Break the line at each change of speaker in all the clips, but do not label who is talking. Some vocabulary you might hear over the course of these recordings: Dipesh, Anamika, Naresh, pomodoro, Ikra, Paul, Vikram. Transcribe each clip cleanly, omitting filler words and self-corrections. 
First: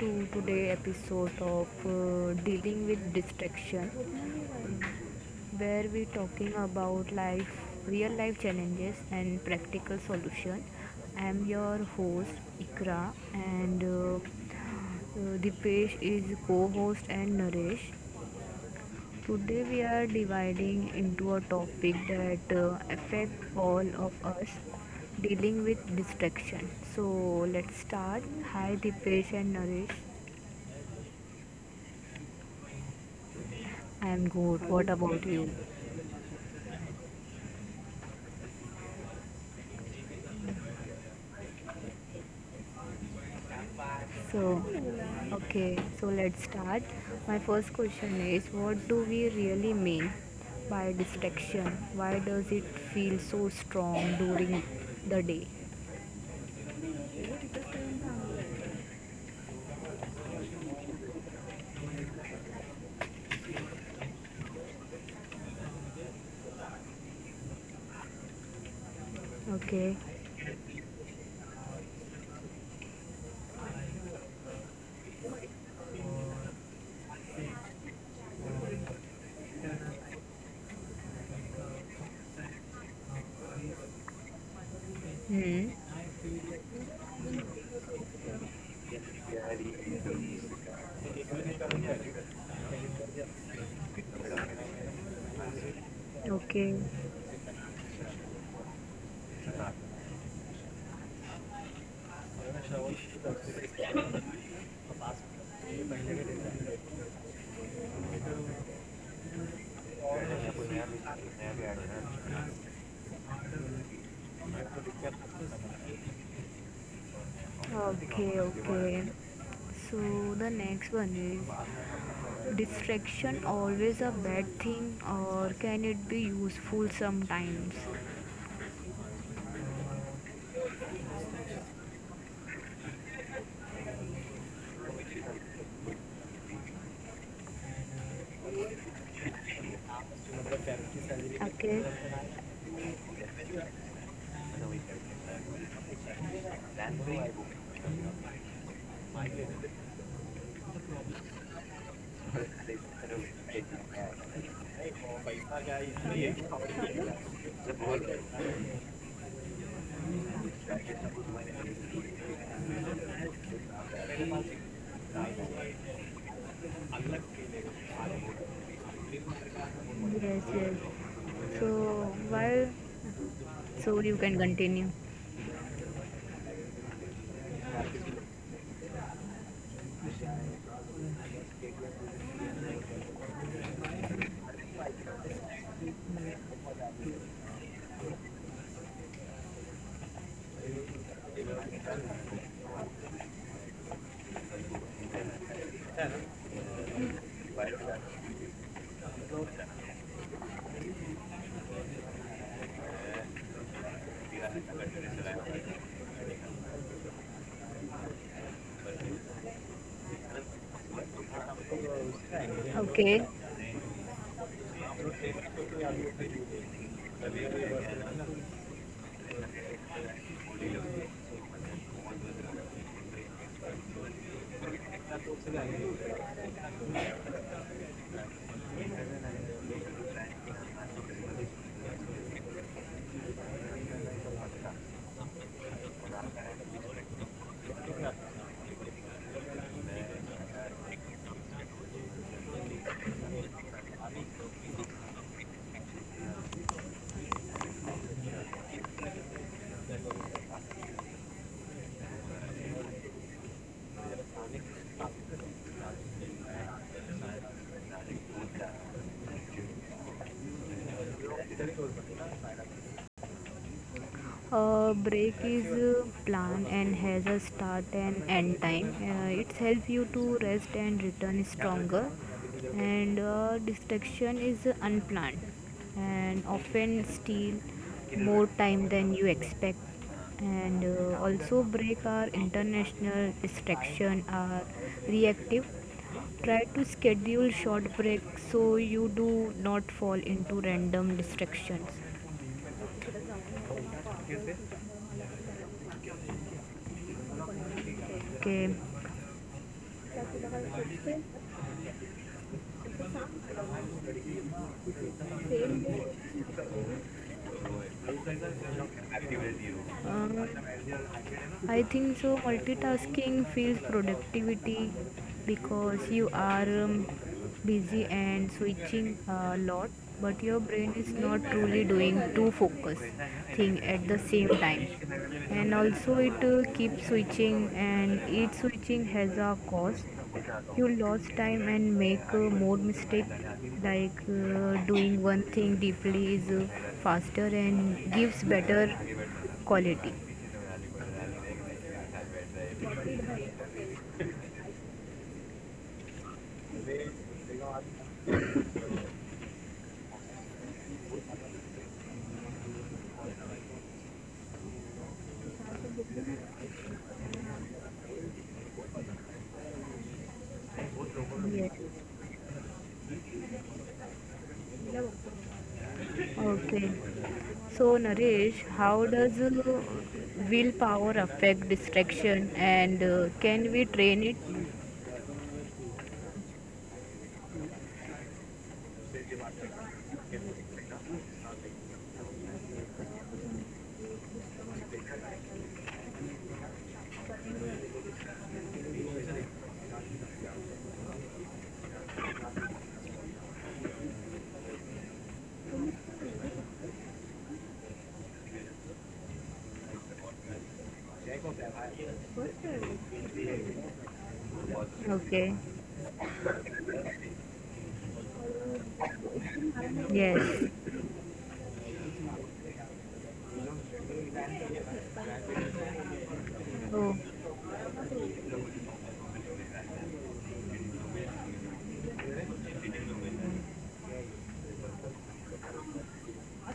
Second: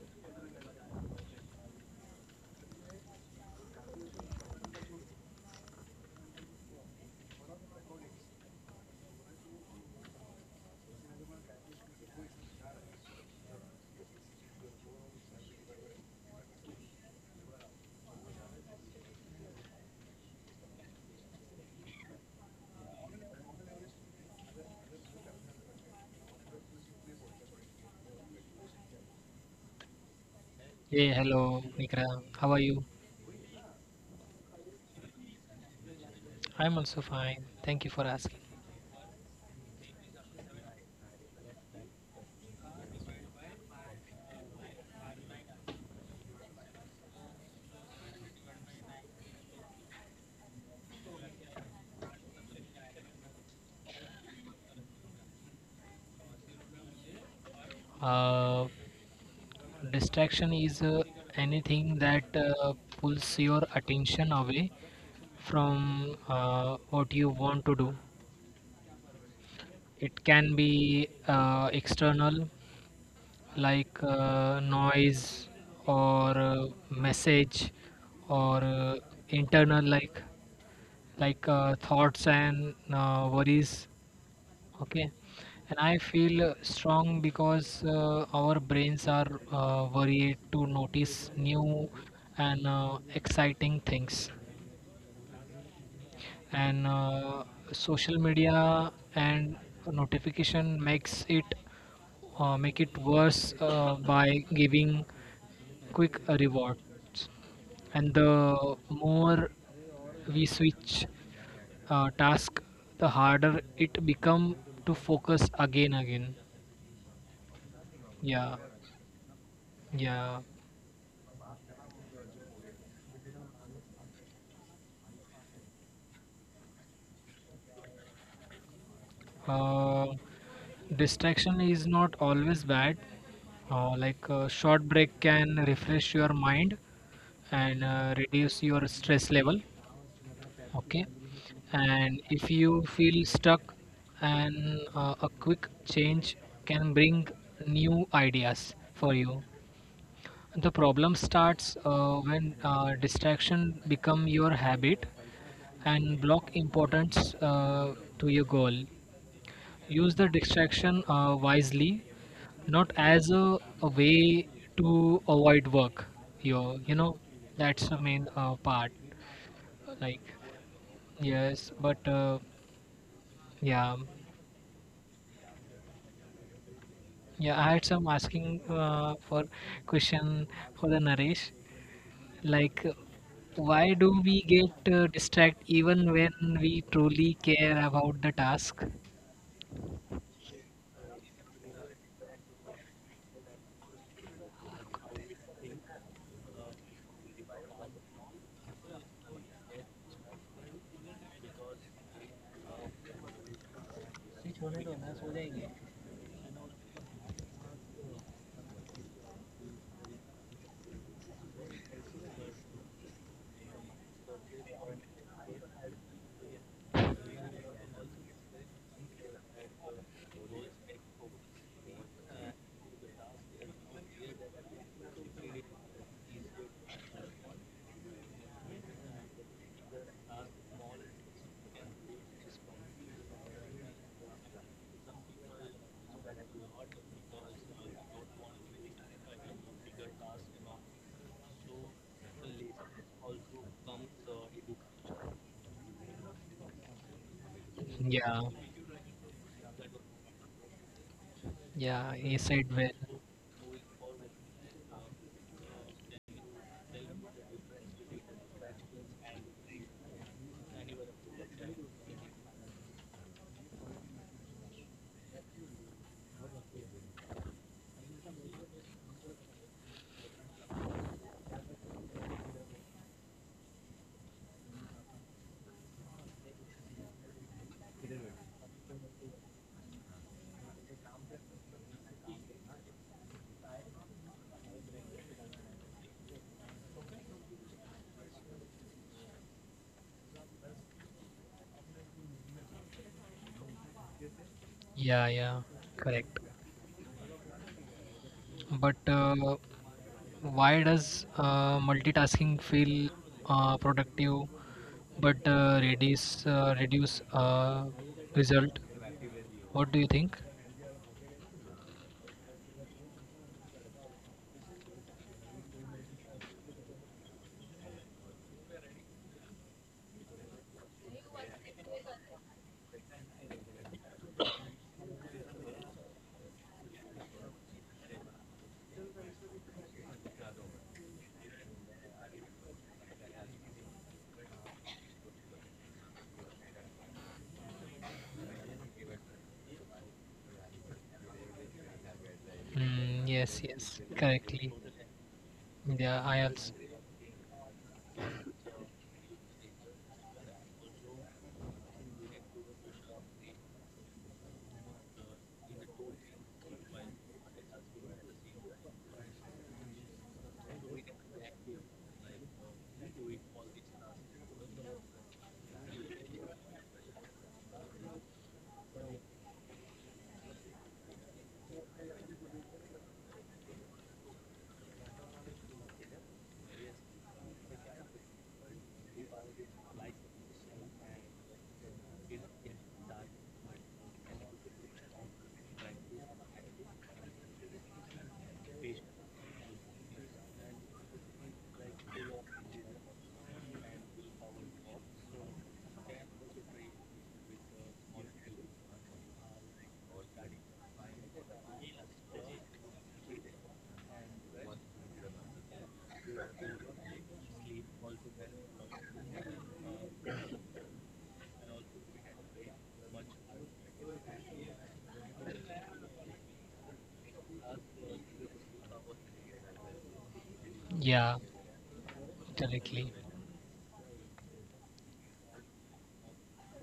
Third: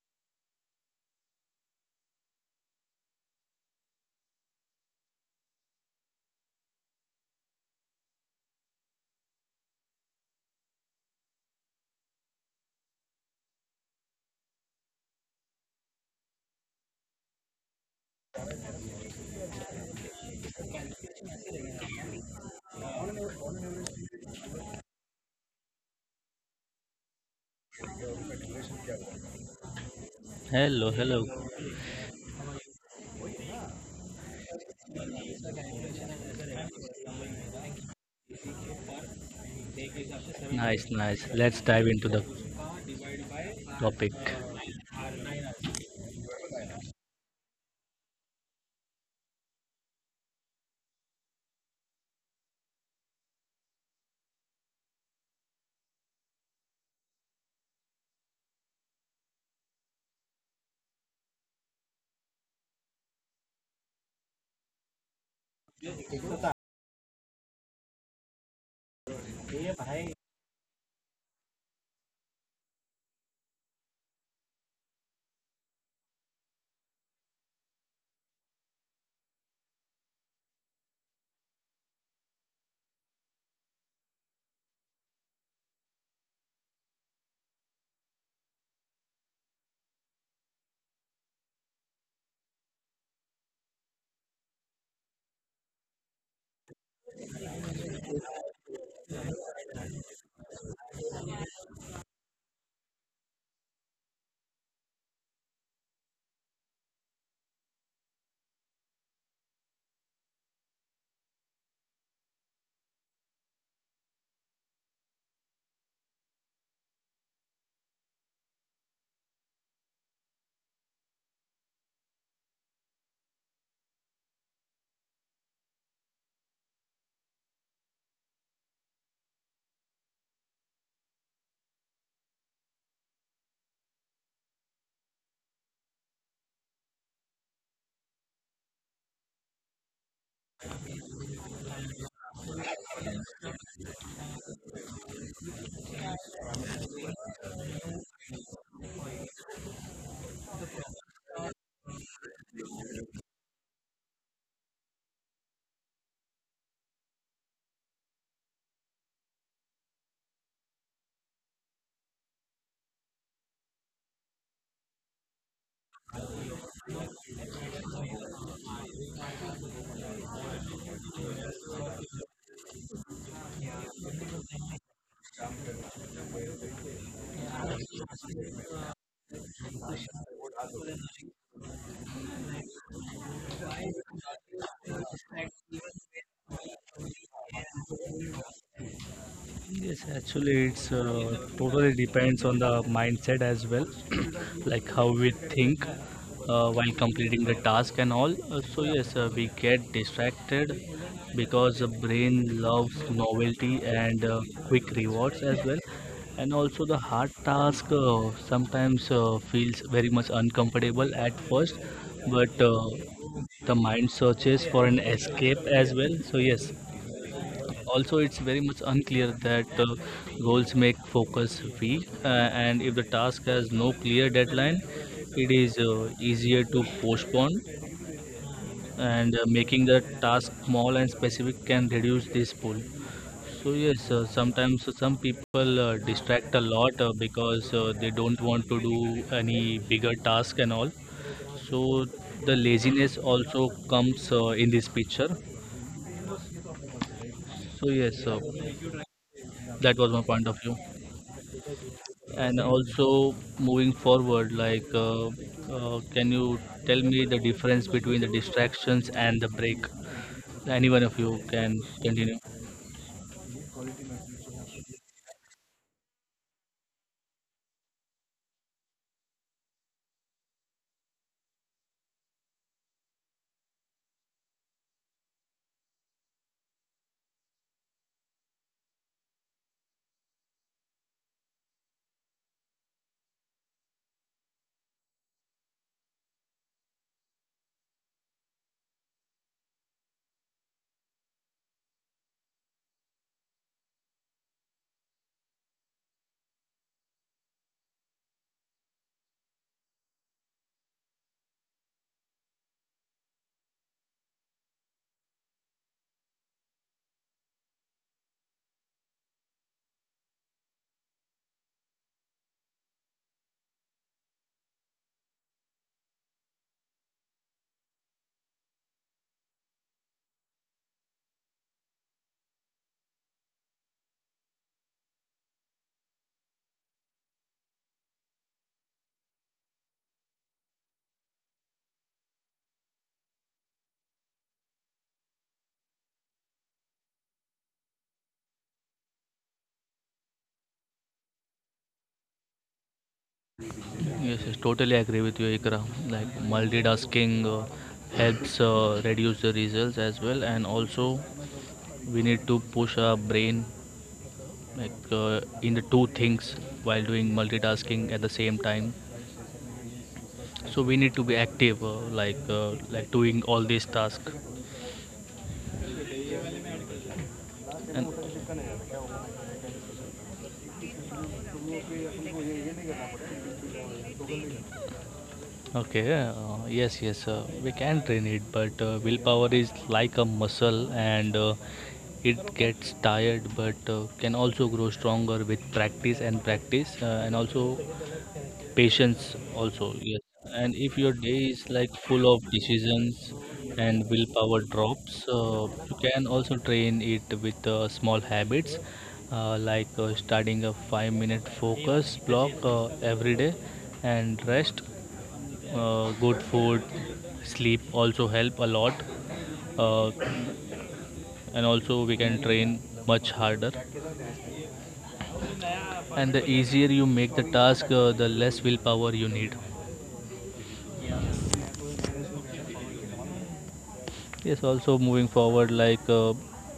to today episode of dealing with distraction where we talking about life real life challenges and practical solution. I am your host Ikra and Dipesh is co-host and Naresh. Today we are dividing into a topic that affect all of us dealing with distraction. So let's start. Hi Dipesh and Naresh.
Hello,
Hey,
hello.
hello, Vikram. How are you?
I'm good. What about you?
I'm also fine. Thank you for asking.
Nice, nice. Let's dive into the topic.
So, okay, so let's start. My first question is what do we really mean by distraction? Why does it feel so strong during the day?
Uh, Distraction is anything that pulls your attention away from what you want to do. It
Okay.
can be external, like noise or message, or internal, like thoughts and worries. Okay, and I
Hmm.
feel strong because our brains are worried to notice new and exciting things and
Okay.
social media and notification makes it, make it worse by giving quick rewards, and the more we switch task, the harder it become to focus again. Yeah,
Okay, okay. So
yeah.
the next one is distraction always a bad thing or can it be useful sometimes?
Uh, Distraction is not always bad. Like a short break can refresh your mind and reduce your stress level. Okay.
Okay.
And if you feel stuck, and a quick change can bring new ideas for you. The problem starts when distraction become your habit and block
Yes,
importance to your goal. Use the distraction wisely, not as a way to avoid work, you know that's the main part, like.
yes.
Yes, but
So while
yeah.
so you can continue.
Yeah, I had some asking for question for the Naresh, like, why do we get distract even when we truly care about the task?
Yes, actually, it's totally depends on the mindset as well, like how we think while completing the task and all. So yes, we get distracted because the brain loves novelty and quick rewards as well. And also the hard task sometimes feels very much uncomfortable at first, but
Okay.
the mind searches for an escape as well, so yes, also it's very much unclear that goals make focus weak, and if the task has no clear deadline, it is easier to postpone, and making the task small and specific can reduce this pull. So yes, sometimes some people distract a lot because they don't want to do any bigger task and all, so the laziness also comes in this picture. So yes,
Yeah.
that was my point of view.
Yeah, he
And
said well.
also moving forward, like, can you tell me the difference between the distractions and the break? Any one of you can continue.
A break is planned and has a start and end time. It helps you to rest and return stronger. And distraction is unplanned and often steal more time than you expect. And also break are international distraction are reactive. Try to schedule short breaks so you do not fall into random distractions.
Yeah, yeah, correct.
Okay.
But why does multitasking feel
Same
productive but
day.
reduce reduce result?
Active as you.
What do you
Ah.
think?
I think so. Multitasking feels productivity because you are busy and switching a lot, but your brain is not truly doing two focus thing at the same time. And also, it keeps switching, and each switching has a cost. You lose time and make more mistake. Like doing one thing deeply is faster and gives better quality.
Mm, yes, yes,
Yes, yes,
correctly.
totally agree with you, Ikra.
Yeah,
Like
I also.
multitasking helps reduce the results as well, and also we need to push our brain like in the two things while doing multitasking at the same time. So we need to be
Yes.
active, like doing all these tasks.
Okay. So,
And
Naresh, how does willpower affect distraction and can we train it?
okay, yes, yes, we can train it, but willpower is like a muscle, and it gets tired, but can also grow stronger with practice and practice, and also patience also, yes. And if your day is like full of decisions and willpower drops, you can also train it with small habits like starting a 5-minute focus block every day and rest.
Okay.
Good food, sleep also help a lot. Uh,
Yes.
and also we can train much harder, and the easier you
Oh,
make the task, the less willpower you need.
Yeah, correctly.
Yes, also moving forward, like uh,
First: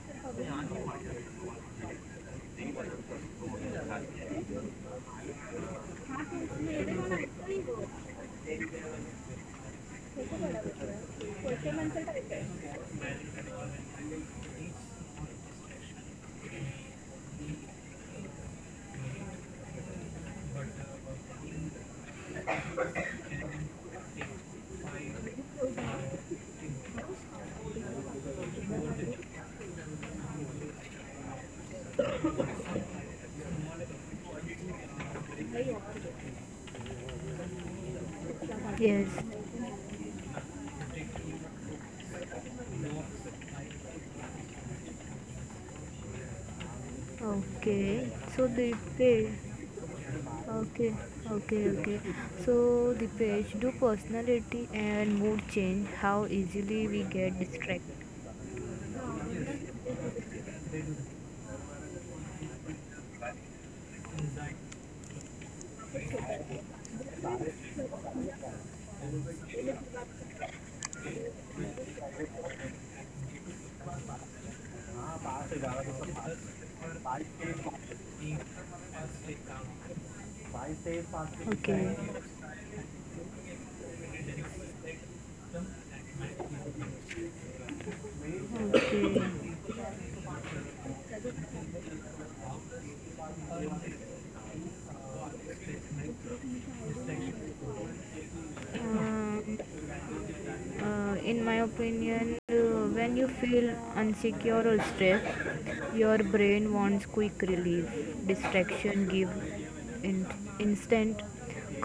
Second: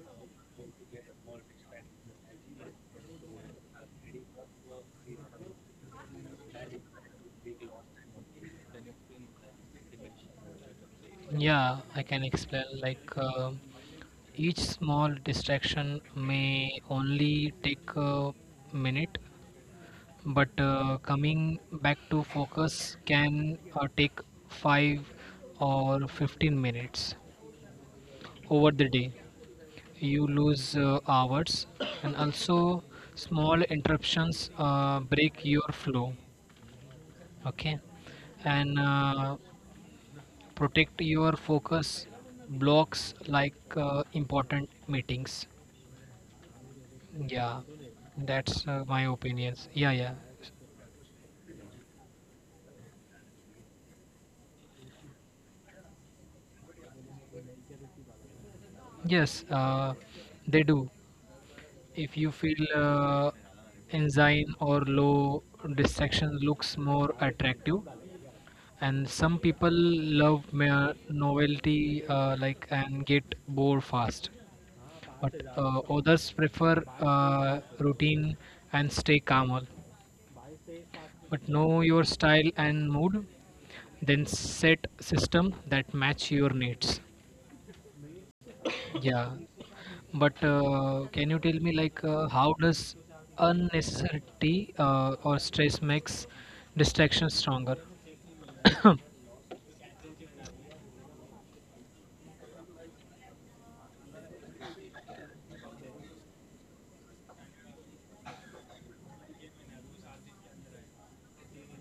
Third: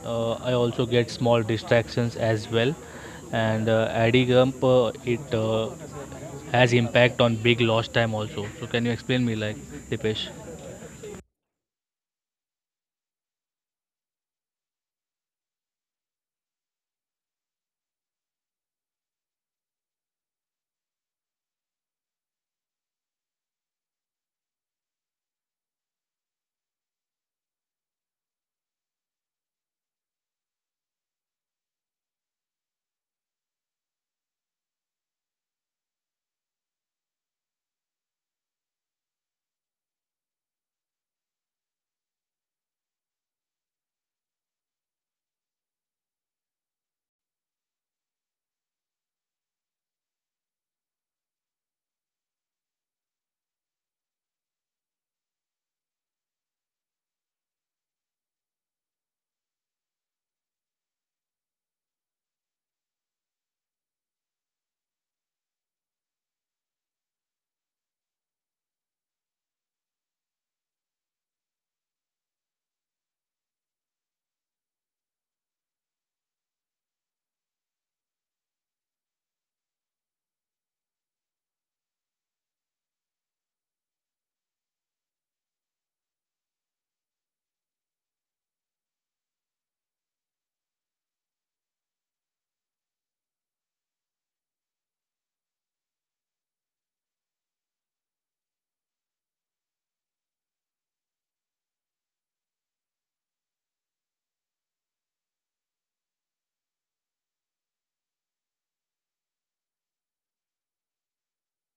uh, I also get small distractions as well, and adding up it has impact on big lost time also. So can you explain me, like, Dipesh?
Yeah, I can explain. Like each small distraction may only take a minute, but coming back to focus can take 5 or 15 minutes. Over the day you lose hours, and also small interruptions break your flow. Okay, and
yes.
uh, protect your focus blocks like important meetings. Yeah,
Okay. So,
that's my
Dipesh.
opinions. Yeah, yeah.
Okay. Okay. Okay. So, Dipesh, do personality and mood change? How easily we get distracted?
Yes, they do. If you feel enzyme or low, distraction looks more attractive. And some people love mere novelty, like, and get bored fast. But others prefer routine and stay calmer. But know
Okay.
your style and mood, then set system that match your needs.
Okay.
Yeah, but can you tell me like how does unnecessity or stress makes distraction stronger?
Um, in my opinion, when you feel insecure or stressed, your brain wants quick relief. Distraction give instant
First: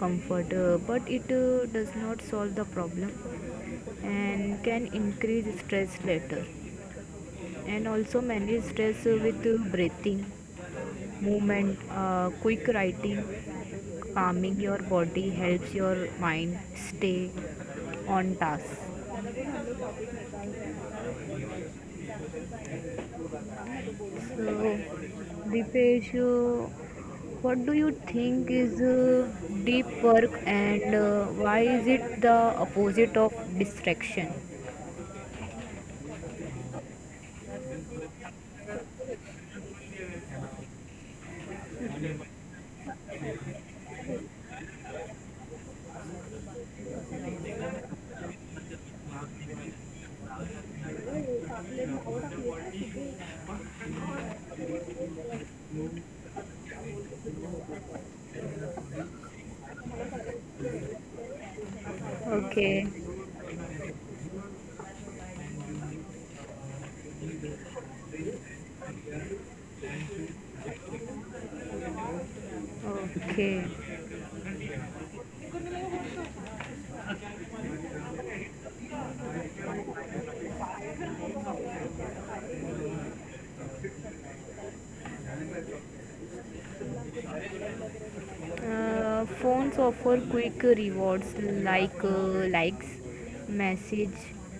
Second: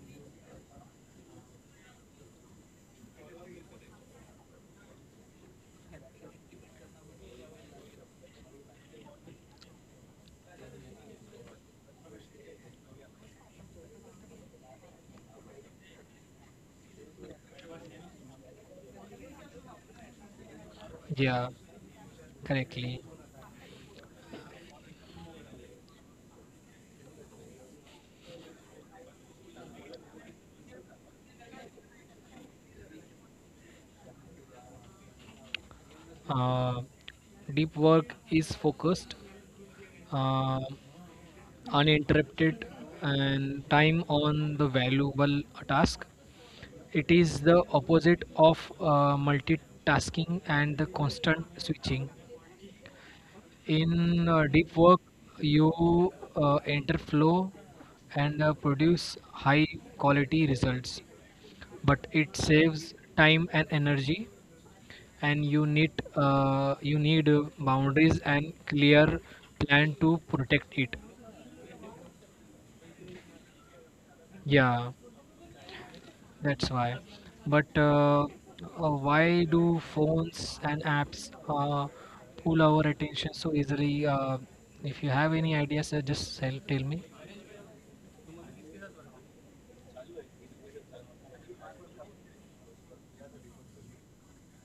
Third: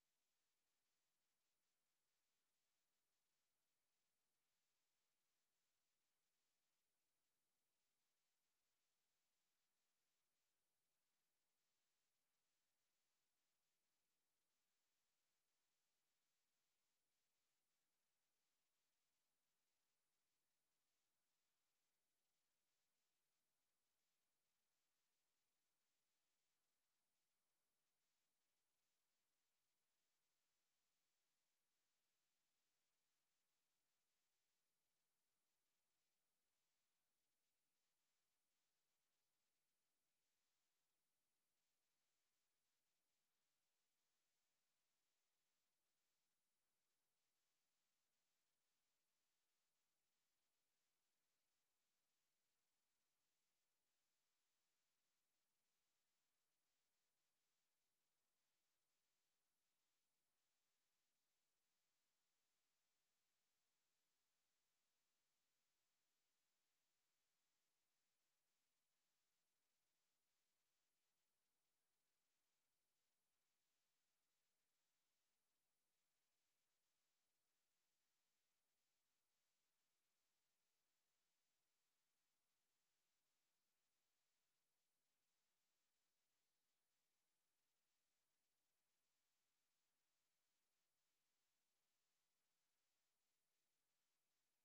comfort, but it does not solve the problem and can increase stress later. And also manage stress with breathing, movement, quick writing, calming your body helps your mind stay on task.
Yeah, correctly.
So, Dipesh, what do you think is deep work and why is it the opposite of distraction?
Uh, Deep work is focused, uh, uninterrupted, and time on the valuable task. It is the opposite of multitasking and the constant switching. In deep work, you enter flow and produce high quality results, but it saves
Okay,
time and energy, and you need boundaries and clear plan to protect it.
okay.
Yeah, that's why. But why do phones and apps pull our attention so easily? If you have any ideas, just tell me.
Phones offer quick rewards like likes, message,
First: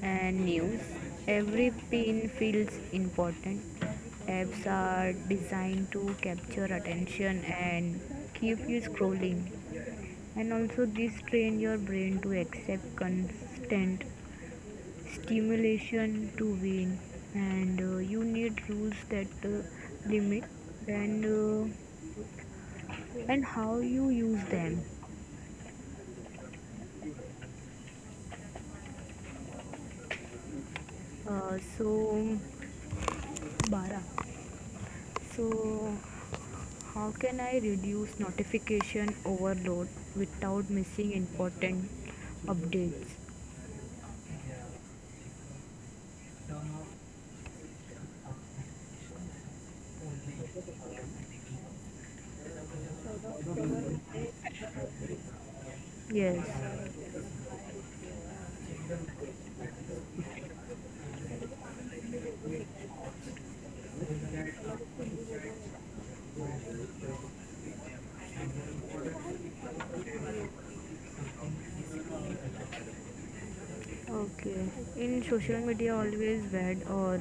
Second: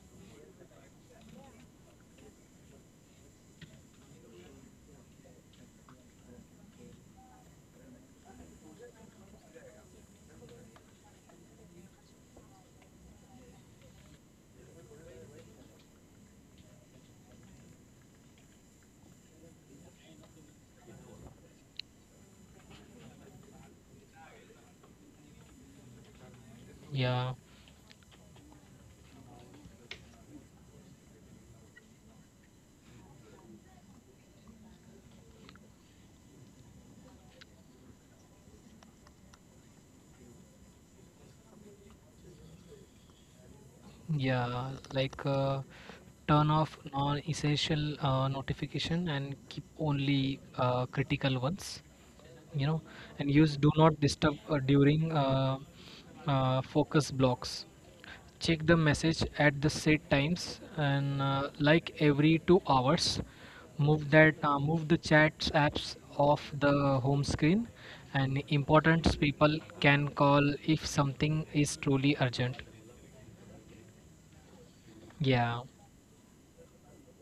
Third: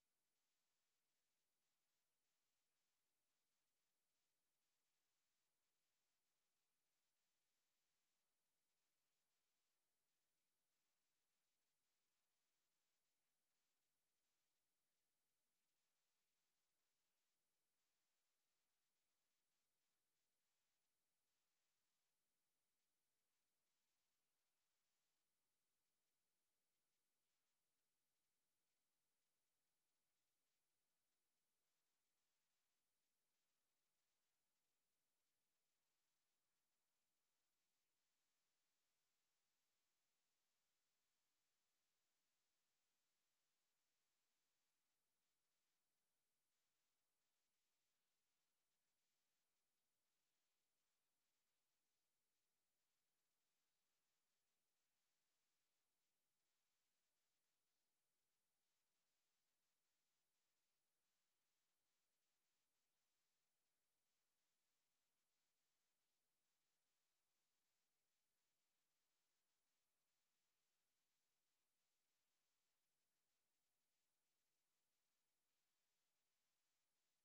and news. Every pin feels important. Apps are designed to capture attention and keep you scrolling. And also this train your brain to accept constant stimulation to win and you need rules that limit and uh, and how you use them
Yeah.
so bara so how can I reduce notification overload without missing important updates.
Yeah, like turn off non-essential notification and keep only critical ones. You know, and use do not disturb uh, during uh,
Yes.
uh, focus blocks. Check the message at the set times and like every 2 hours. Move the chats apps off the home screen, and important people can call if something is truly urgent.
Okay. In social
Yeah.
media, always bad, or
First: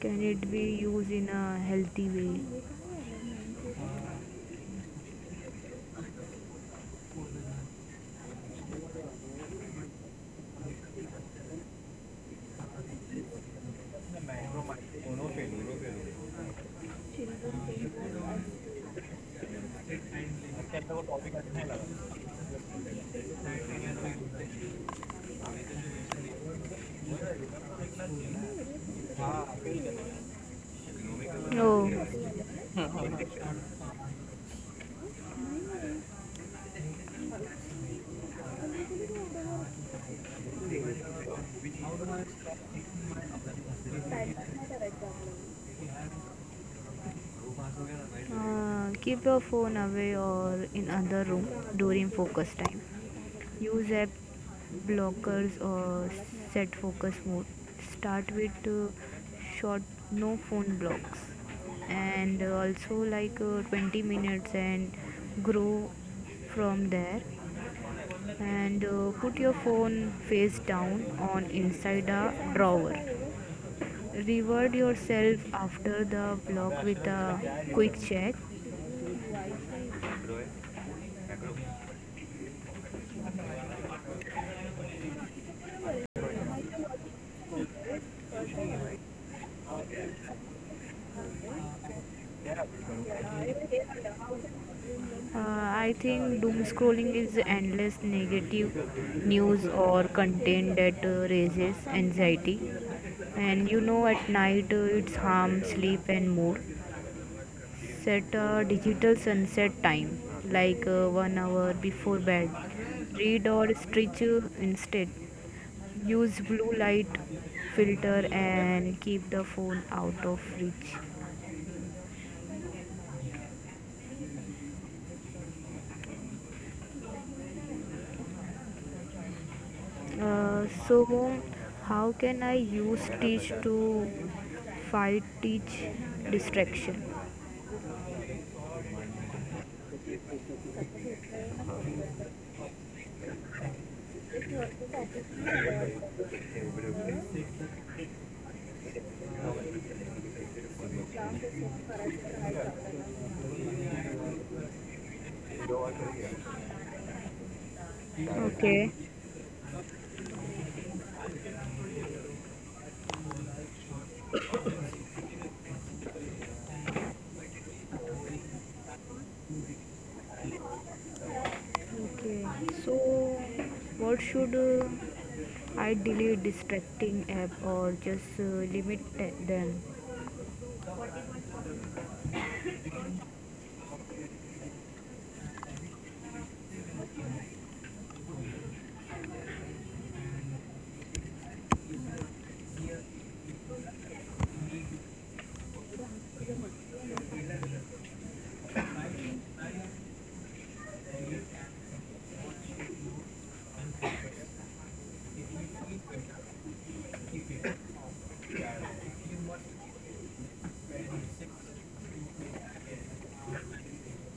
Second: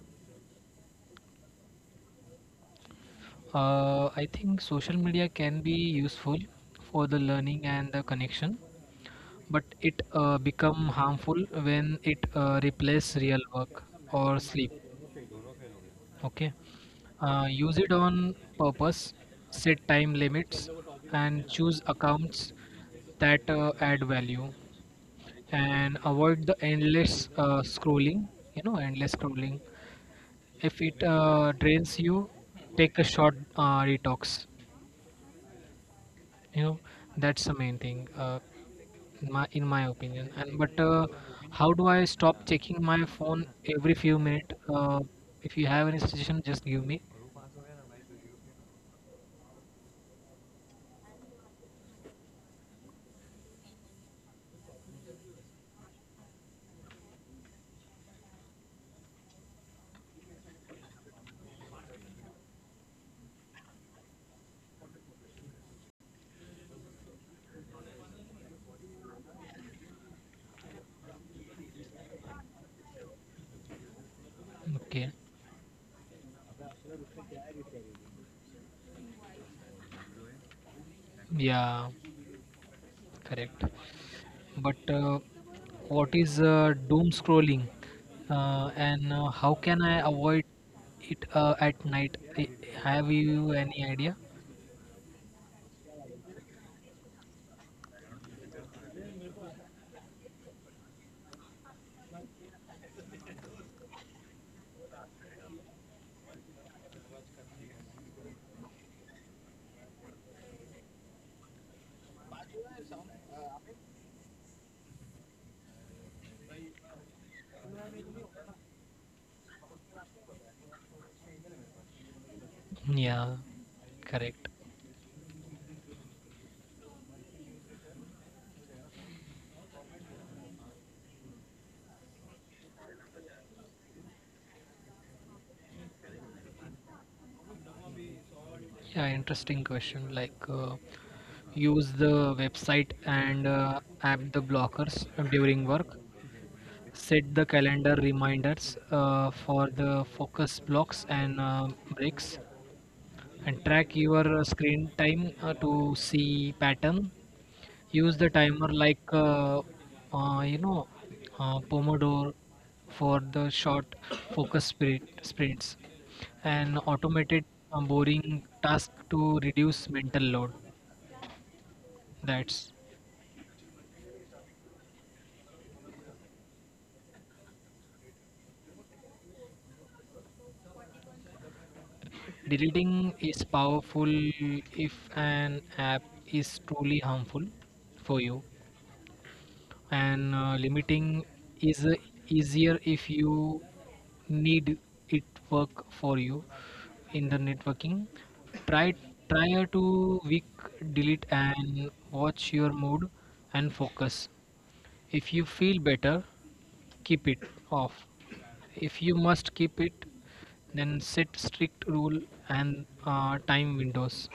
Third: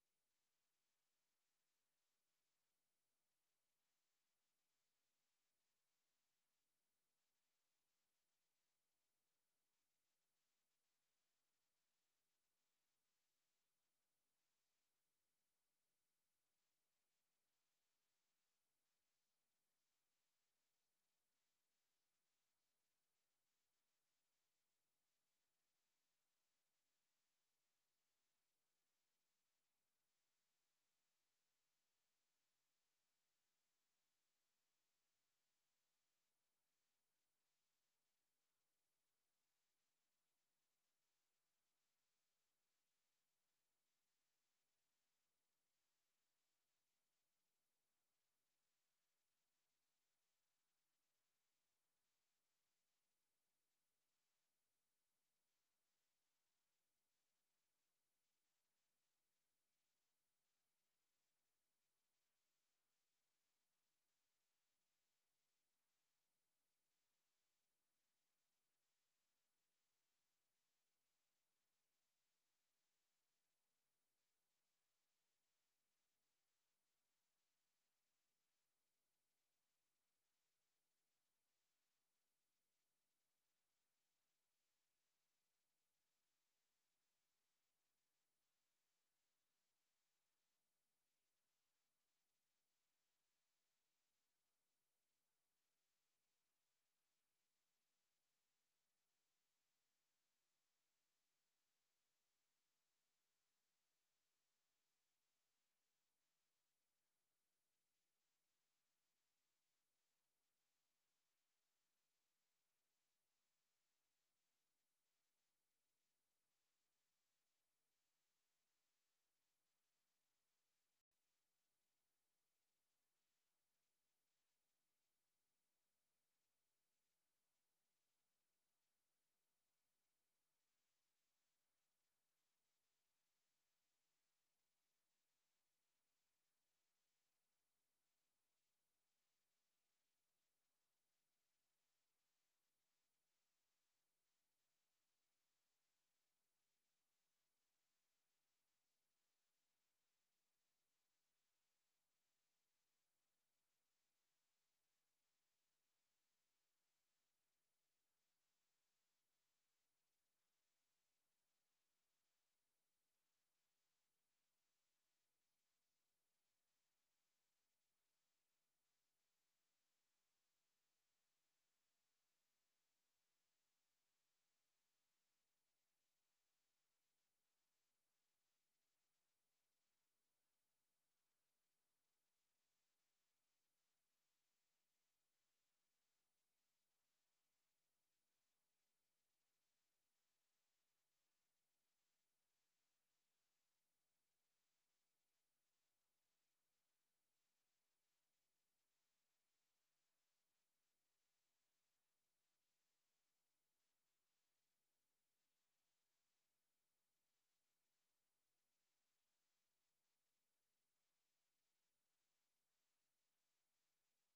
can it be used in a healthy way?
I think social media can be useful for the learning and the connection, but it become harmful when it replace real work or sleep. Okay, use it on purpose, set time limits, and
Oh,
choose accounts that add value, and avoid the endless scrolling. You know, endless scrolling. If it drains you, take a short detox, you know. That's the main thing, my in my opinion. And but uh, how do I stop checking my phone every few minutes? If you have any suggestion, just give me.
keep your phone away or in other room during focus time. Use app blockers or set focus mode. Start with short no phone blocks and also like 20 minutes and grow from there and put your phone face down on inside a drawer, reward
Okay,
yourself after the block with a quick check.
yeah, correct. But what is doom scrolling, and how can I avoid it at night? Have you any idea?
Uh, I think doom scrolling is endless negative news or content that raises anxiety. And you know, at night it's harm, sleep, and more. Set a digital sunset time, like 1 hour before bed. Read or stretch instead. Use blue light filter and keep the phone out of reach.
Yeah, correct.
So how can I use teach to fight teach distraction?
Yeah, interesting question. Like, use the website and app the blockers during work. Set the calendar reminders for the focus blocks and breaks, and track your screen time to see pattern. Use the timer
Okay.
like you know pomodoro for the short focus sprints and automated boring task to reduce mental load.
Okay,
That's—
so what should I delete distracting app or just limit them?
deleting is powerful if an app is truly harmful for you, and limiting is easier if you need it. Work for you in the networking, try prior to week delete, and watch your mood and focus. If you feel better, keep it off. If you must keep it, then set strict rule and time windows.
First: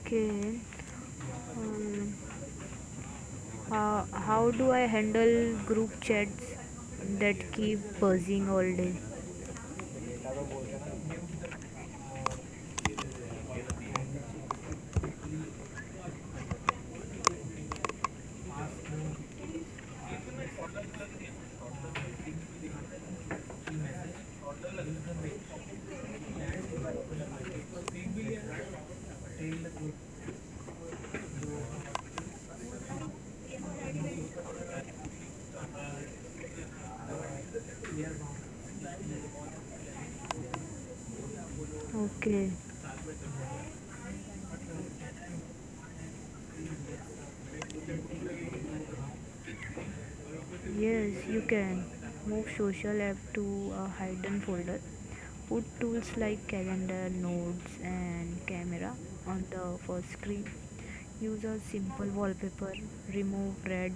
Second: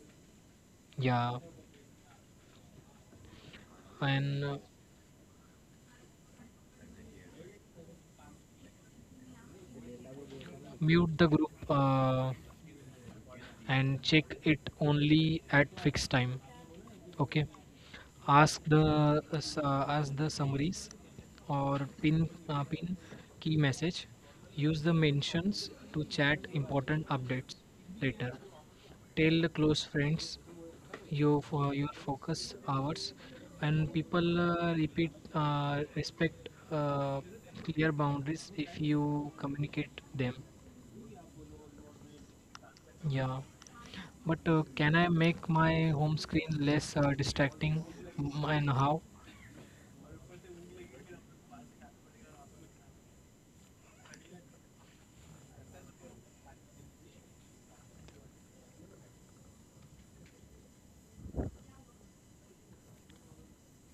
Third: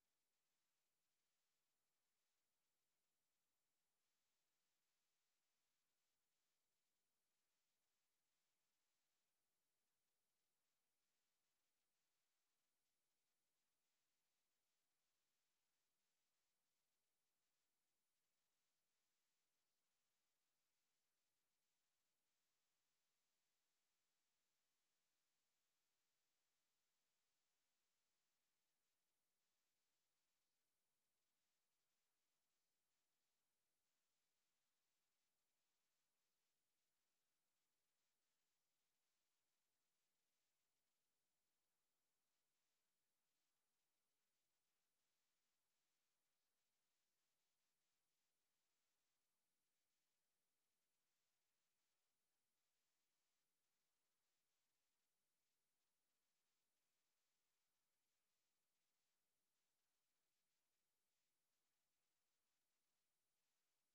Okay,
Yeah.
um,
and
how do I handle group chats that keep buzzing all day?
Mute the group and check it only at fixed time. Okay. Ask the ask the summaries or pin key message. Use the mentions to chat important updates later. Tell the close friends your for your focus hours, and people repeat respect clear boundaries if you communicate them.
Okay.
Yeah. But can I make my home screen less distracting? Mm, and how?
Yes, you can. Move social app to a hidden folder. Put tools like calendar, notes, and camera on the first screen. Use a simple wallpaper. Remove red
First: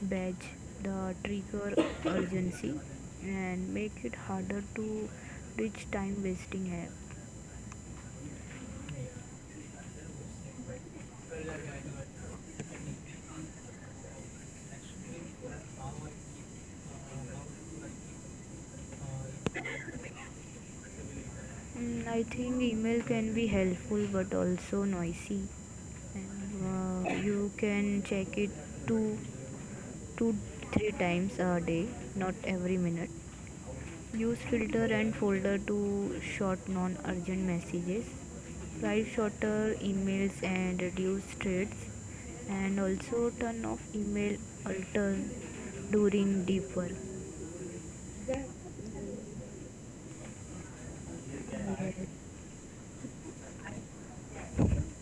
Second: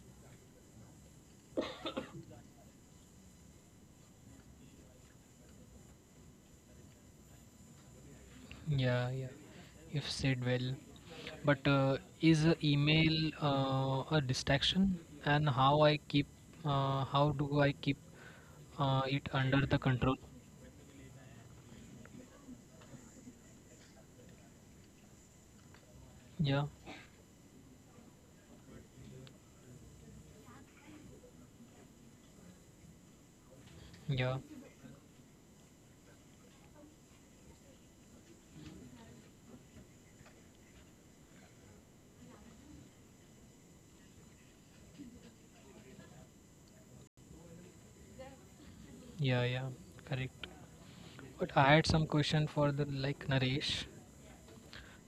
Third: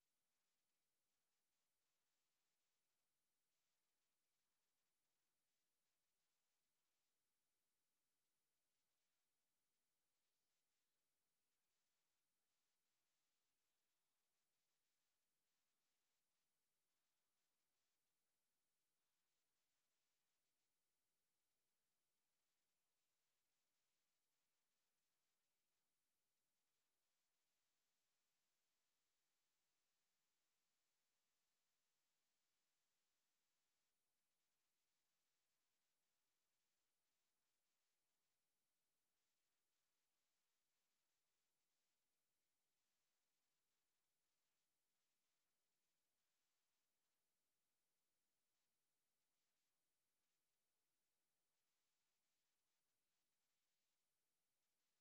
badge, the trigger urgency, and make it harder to reach time wasting app.
Yeah, yeah, you've said well. But is email a distraction? And how I keep, how do I keep it under the control?
Mm, I think email can be helpful but also noisy
Yeah,
and you can check it too 2, 3 times a day, not every minute.
yeah,
Use filter and folder to sort non-urgent messages, write shorter emails and reduce threads, and also turn off email alert during deep work.
yeah, yeah, correct. But I had some question for the like Naresh.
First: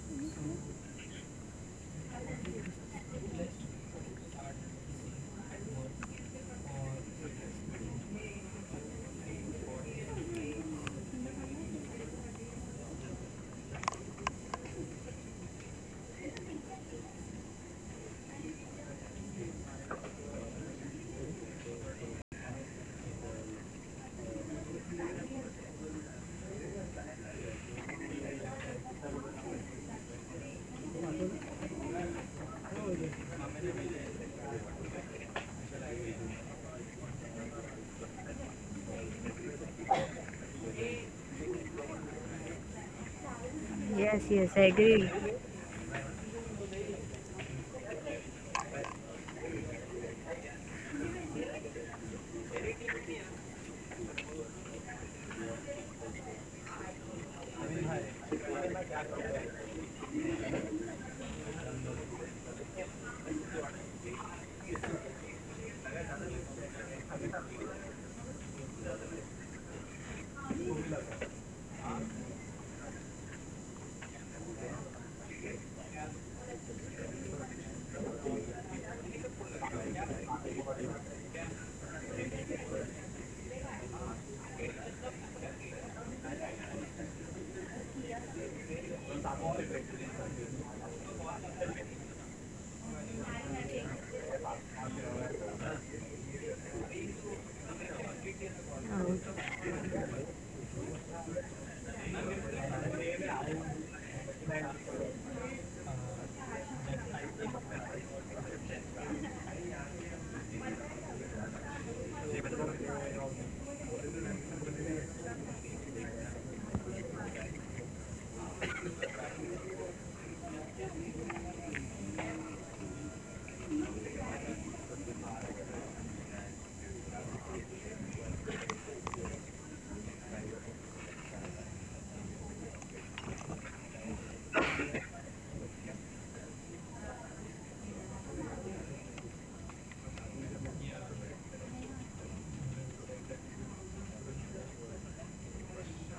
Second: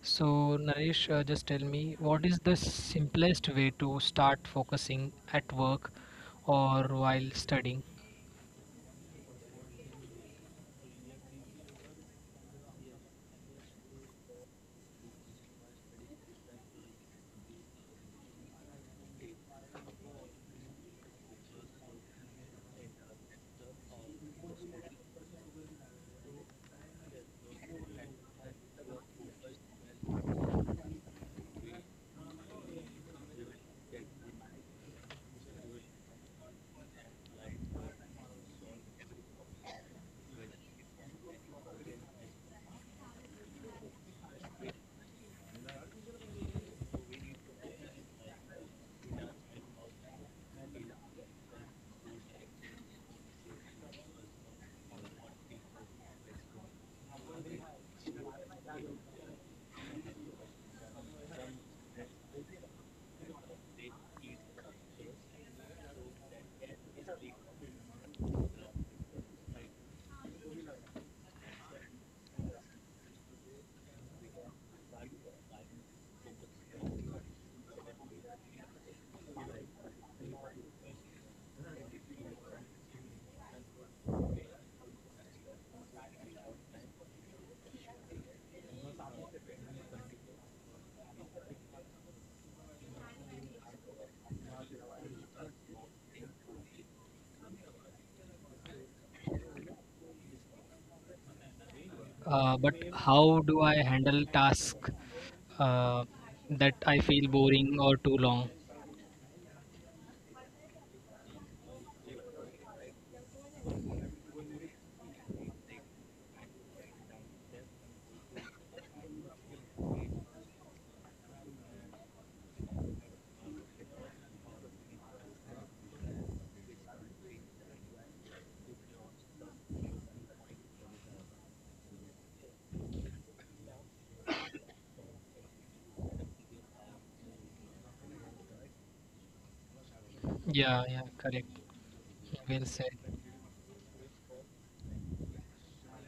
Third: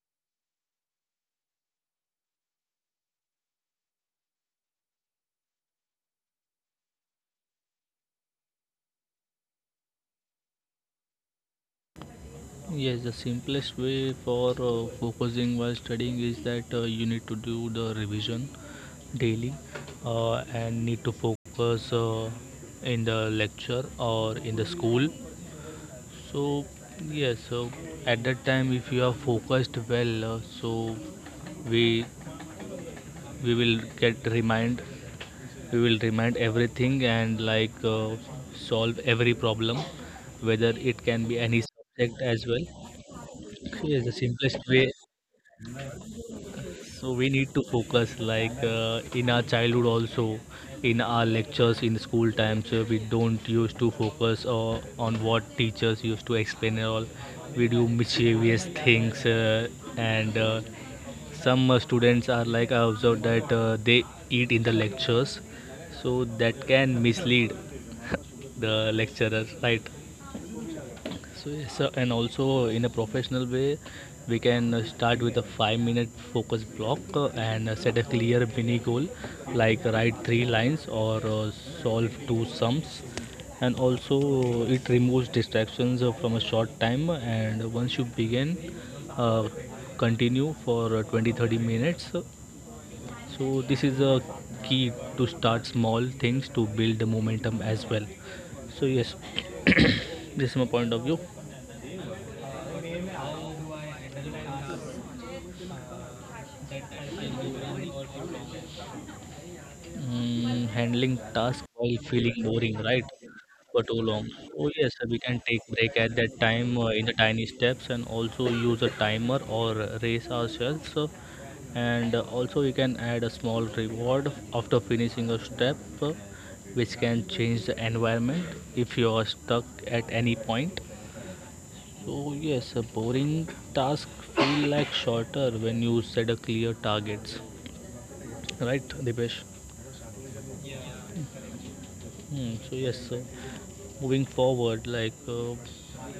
So, Naresh, just tell me, what is the simplest way to start focusing at work or while studying?
Yes, the simplest way for focusing while studying is that you need to do the revision daily, and need to focus in the lecture or in the school. So yes, so at that time, if you are focused well, so we we will get remind, we will remind everything and like solve every problem, whether it can be any subject as well. So yes, the
Yes, yes,
simplest
I
way.
agree.
So we need to focus like in our childhood also, in our lectures in school times. We don't used to focus on what teachers used to explain and all. We do mischievous things, and some students are like, I observed that they eat in the lectures, so that can mislead the lecturer, right? So yes, sir, and also in a professional way, we can start with a 5-minute focus block and set a clear mini goal, like write three lines or solve two sums. And also, it removes distractions from a short time. And once you begin, uh, continue for 20 30 minutes. So this is a key to start small things to build the momentum as well. So yes,
Uh,
this is my point of view.
But how do I handle tasks uh, that I feel boring or too long?
Mm, handling task while feeling boring, right? For too long. Oh yes, we can take break at that time in the tiny steps, and also use a timer or race ourselves. And also you can add a small reward after finishing a step, which can change the environment if you are stuck at any point. So yes, a boring task feel like shorter when you set a clear targets, right, Dipesh?
Yeah, yeah, correct.
Hmm, so
Well said.
yes. Moving forward, like,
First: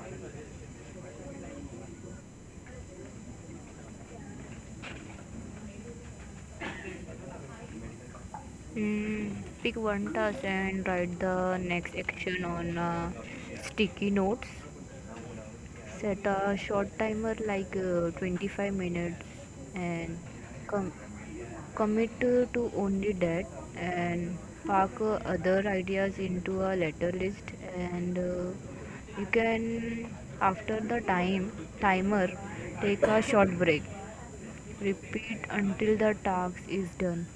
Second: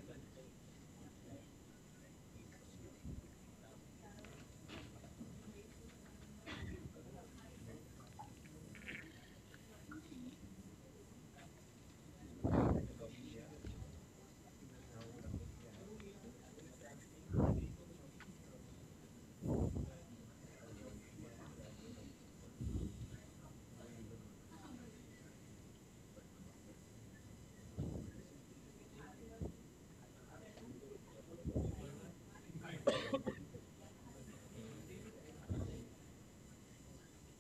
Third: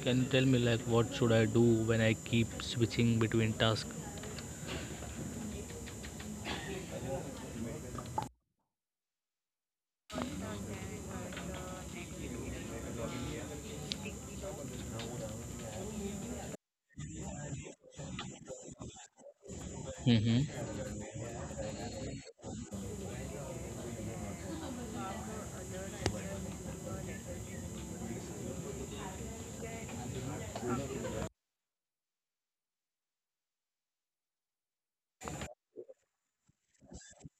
can you tell me like what should I do when I keep switching between tasks?
mm, pick one task and write the next action on sticky notes, set a short timer like 25 minutes and
Mm-hmm.
com- commit to only that and park other ideas into a later list and you can after the time timer take a short break, repeat until the task is done.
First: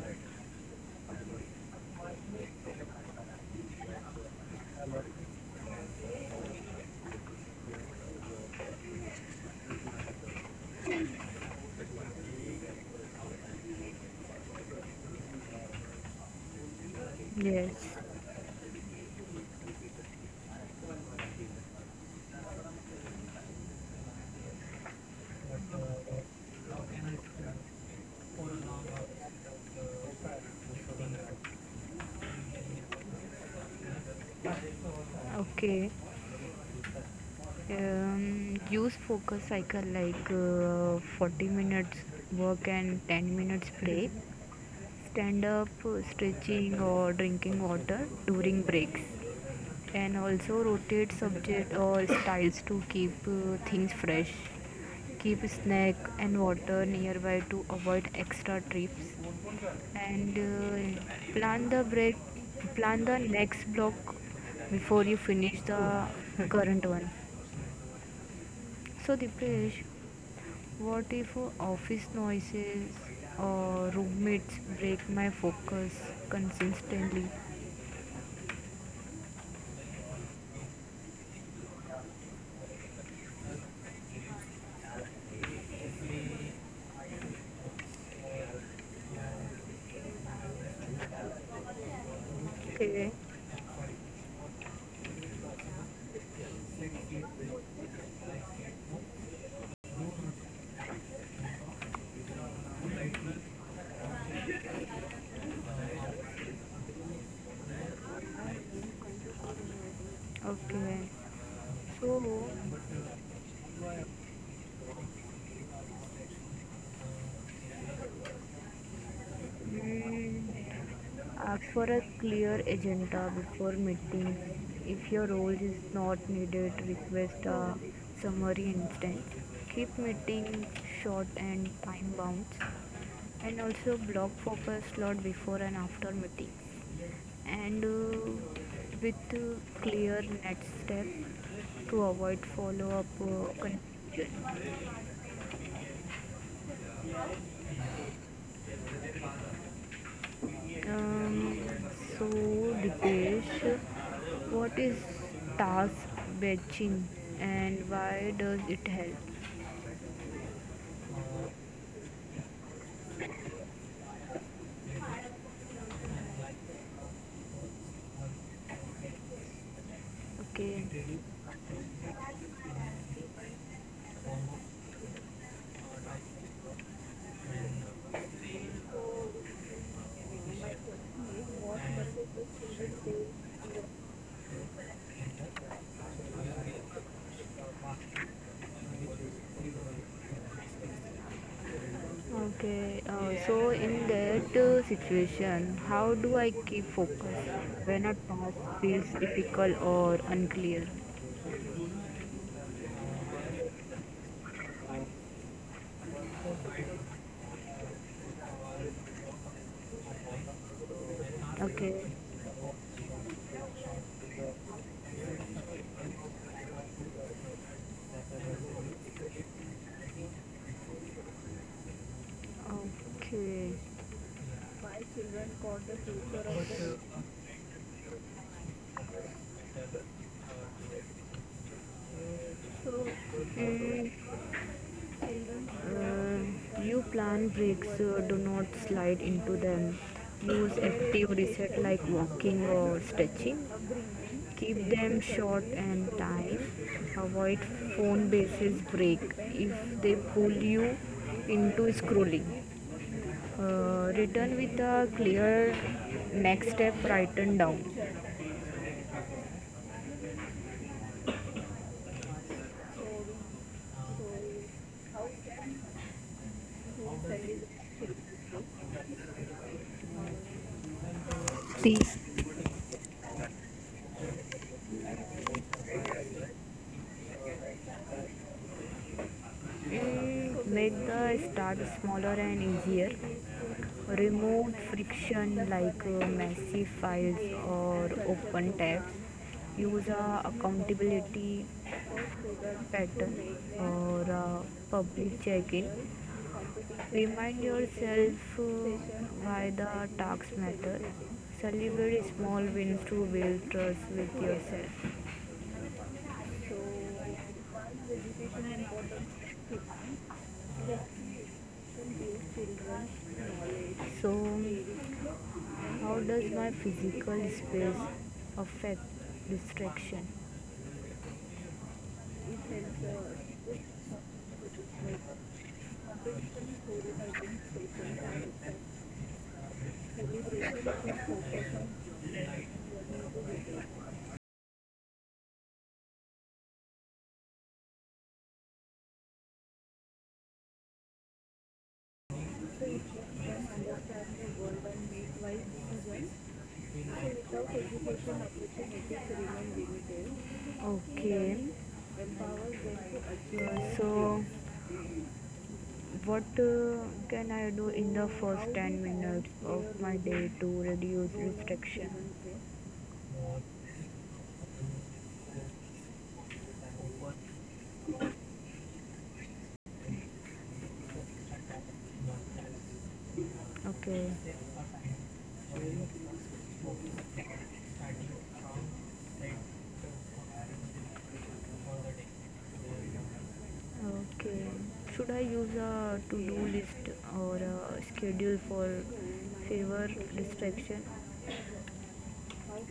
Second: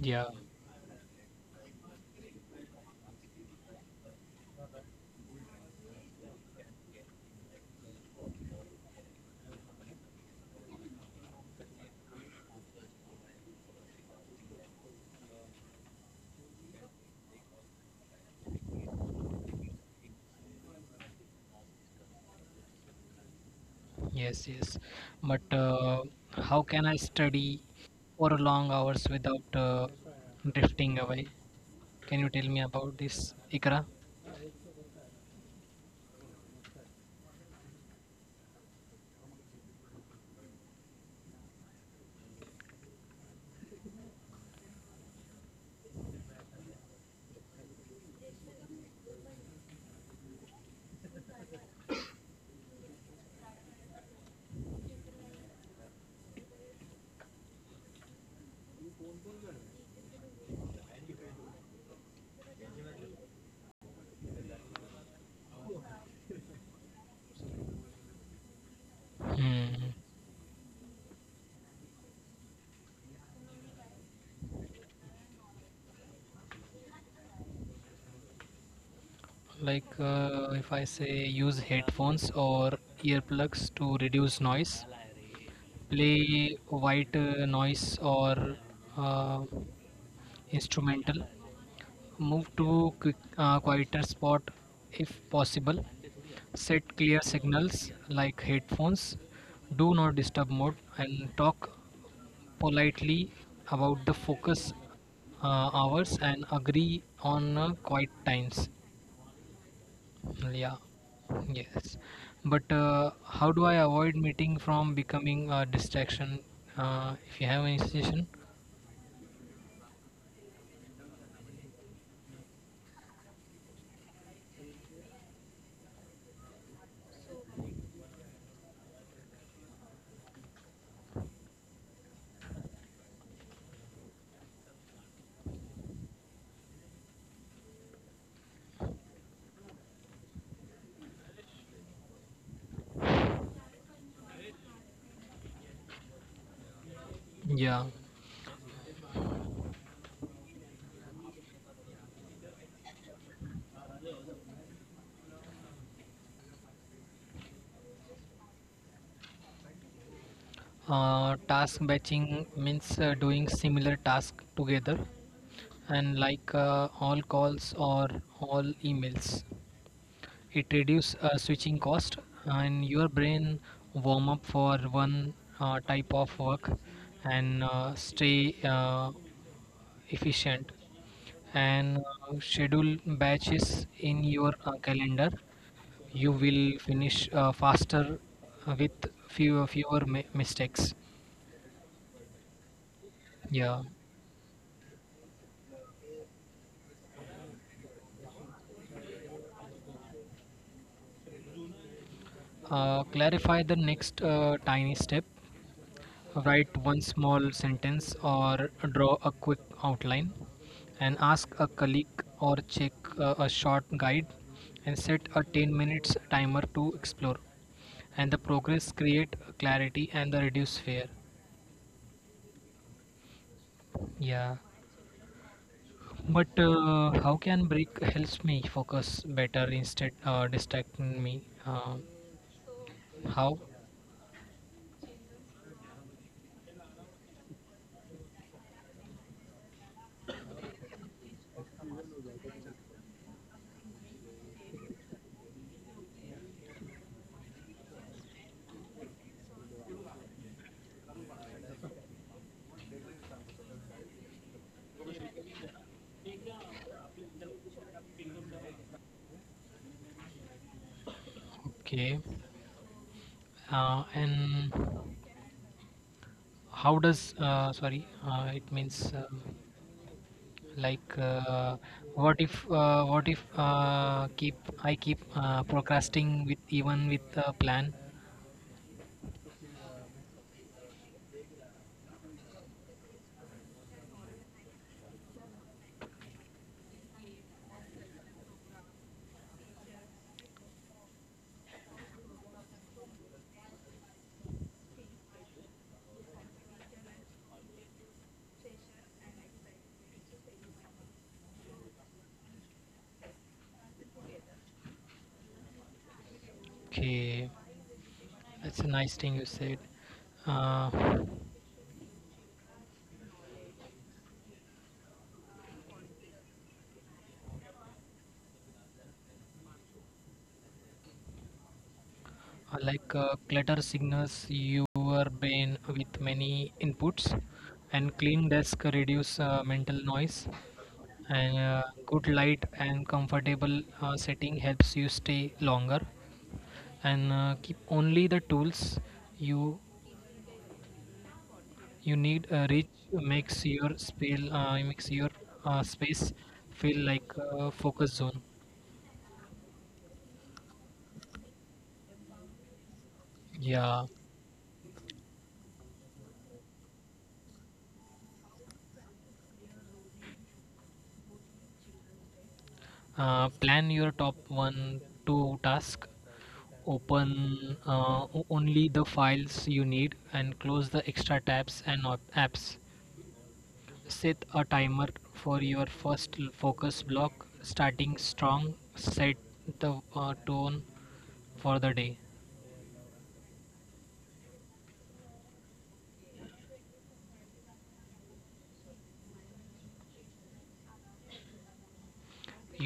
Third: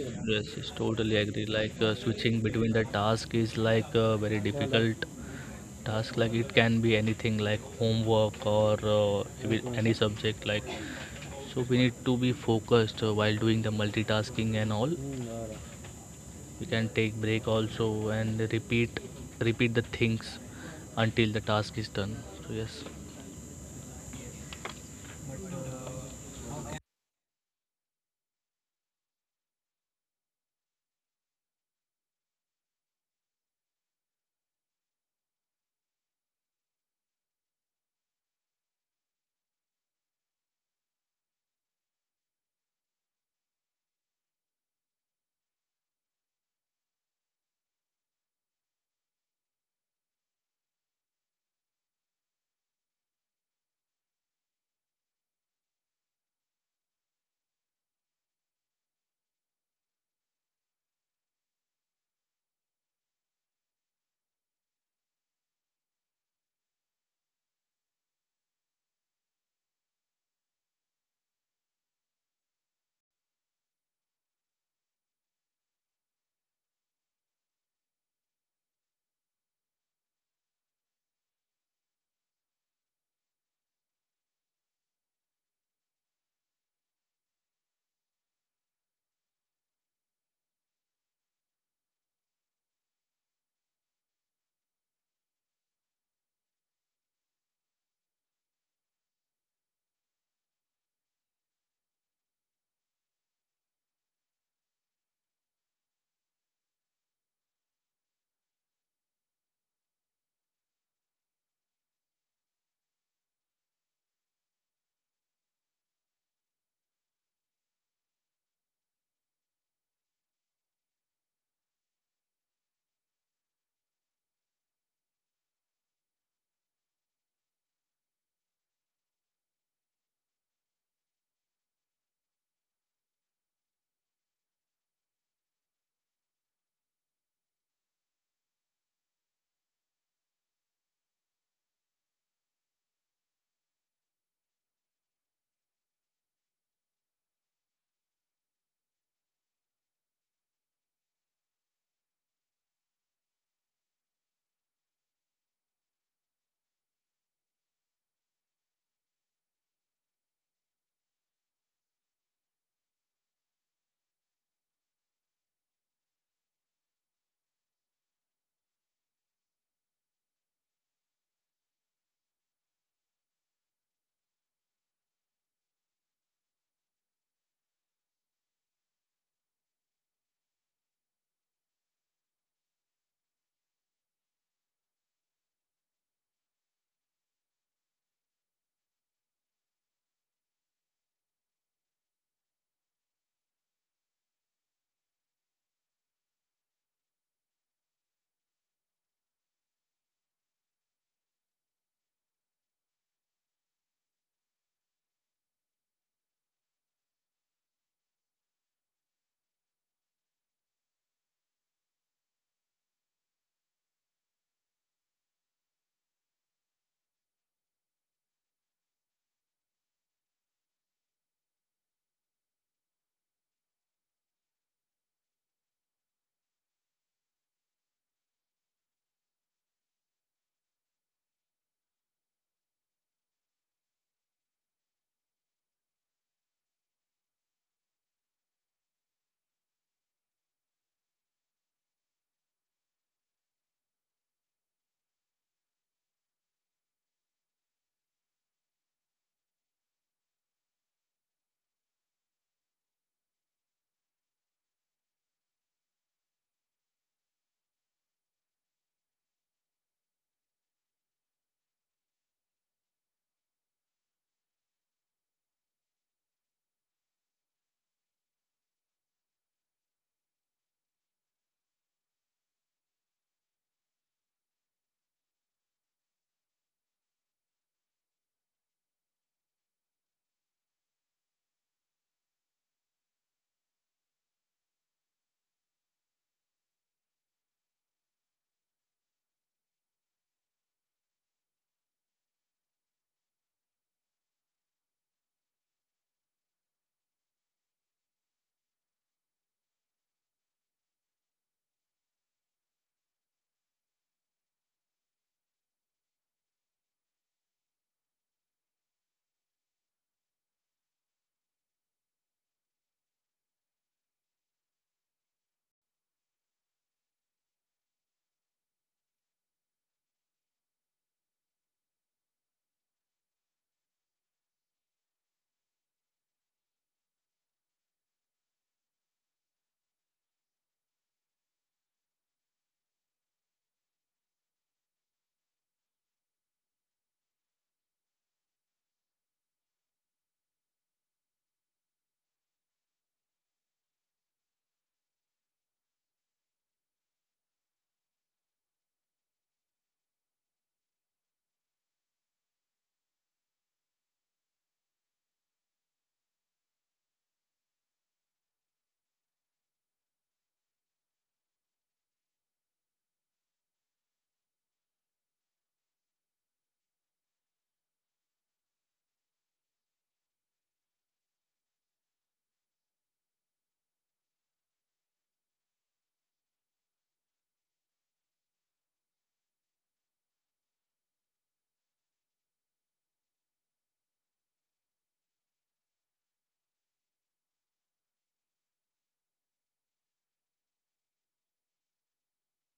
Yeah,
yes, totally agree. Like switching between the task is like a very difficult task. Like it can be anything like homework or any subject. Like so, we need to be focused while doing the multitasking and all. We can take break
Yes.
also and repeat the things until the task is done. So yes.
yes, yes. But how can I study for long hours without drifting away? Can you tell me about this, Ikra?
Okay. Use focus cycle like 40 minutes work and 10 minutes play. Stand up, stretching, or drinking water during breaks. And also rotate subject or styles to keep things fresh. Keep snack and water nearby to avoid extra trips. And plan the break, plan the next block before you finish the current one. So,
Hmm. Hmm.
Dipesh, what if office noises or roommates break my focus consistently?
Like if I say use headphones or earplugs to reduce noise, play white noise or uh, instrumental, move to
Okay.
quieter spot if possible, set clear signals like headphones, do not disturb mode, and talk politely about the focus hours and agree on quiet times. Yeah,
Okay.
yes.
So,
But how do I avoid meeting from becoming a distraction? If you have any suggestion?
mm, ask for a clear agenda before meeting. If your role is not needed, request a summary instead. Keep meetings short and time bound. And also block focus slot before and after meetings. And with clear next step to avoid follow up confusion.
Yeah.
Um, so, Dipesh, what is task batching and why does it help?
Task batching means doing similar task together, and like all calls or all emails. It reduces
Okay,
switching cost, and your brain warm up for one type of work and stay efficient. And schedule batches in your calendar, you will finish faster with fewer mistakes.
okay.
Yeah.
So, in that situation, how do I keep focus when a task feels difficult or unclear?
Clarify the next tiny step, write one small sentence or draw a quick outline, and ask a
Okay,
colleague or check a short guide, and set a 10 minutes timer to explore, and the progress create clarity and the reduce fear.
okay.
Yeah.
My children caught the future
But
of the
how can break helps me focus better instead distracting me? How?
and you plan breaks, do not slide into them, use active reset like walking or stretching, keep them short and tight, avoid phone basis break if they pull you into scrolling. Return with a clear next step written down.
Okay. And how does? Sorry. It means like
Three,
what if? What if keep I keep procrastinating with, even with a plan?
mm, make the start smaller and easier. Removed friction like massive files or open tabs. Use a accountability pattern or a public check-in. Remind yourself why the tasks matter. Celebrate small wins to build trust with yourself.
Okay, that's a nice thing you said. Uh,
So, how does my physical space affect distraction?
Like clutter signals your brain with many inputs, and clean desk reduce mental noise, and good light and comfortable setting helps you stay longer, and keep only the tools you you need reach makes your space feel like a focus zone.
Okay,
Yeah.
so what can I do in the first 10 minutes of my day to reduce restriction?
Plan your top one, two task. Open only the files you need and close the extra tabs and apps.
Okay.
Set a timer for your first focus block. Starting strong, set the tone for the day.
Okay. Should I use a to-do list or a schedule for favor distraction?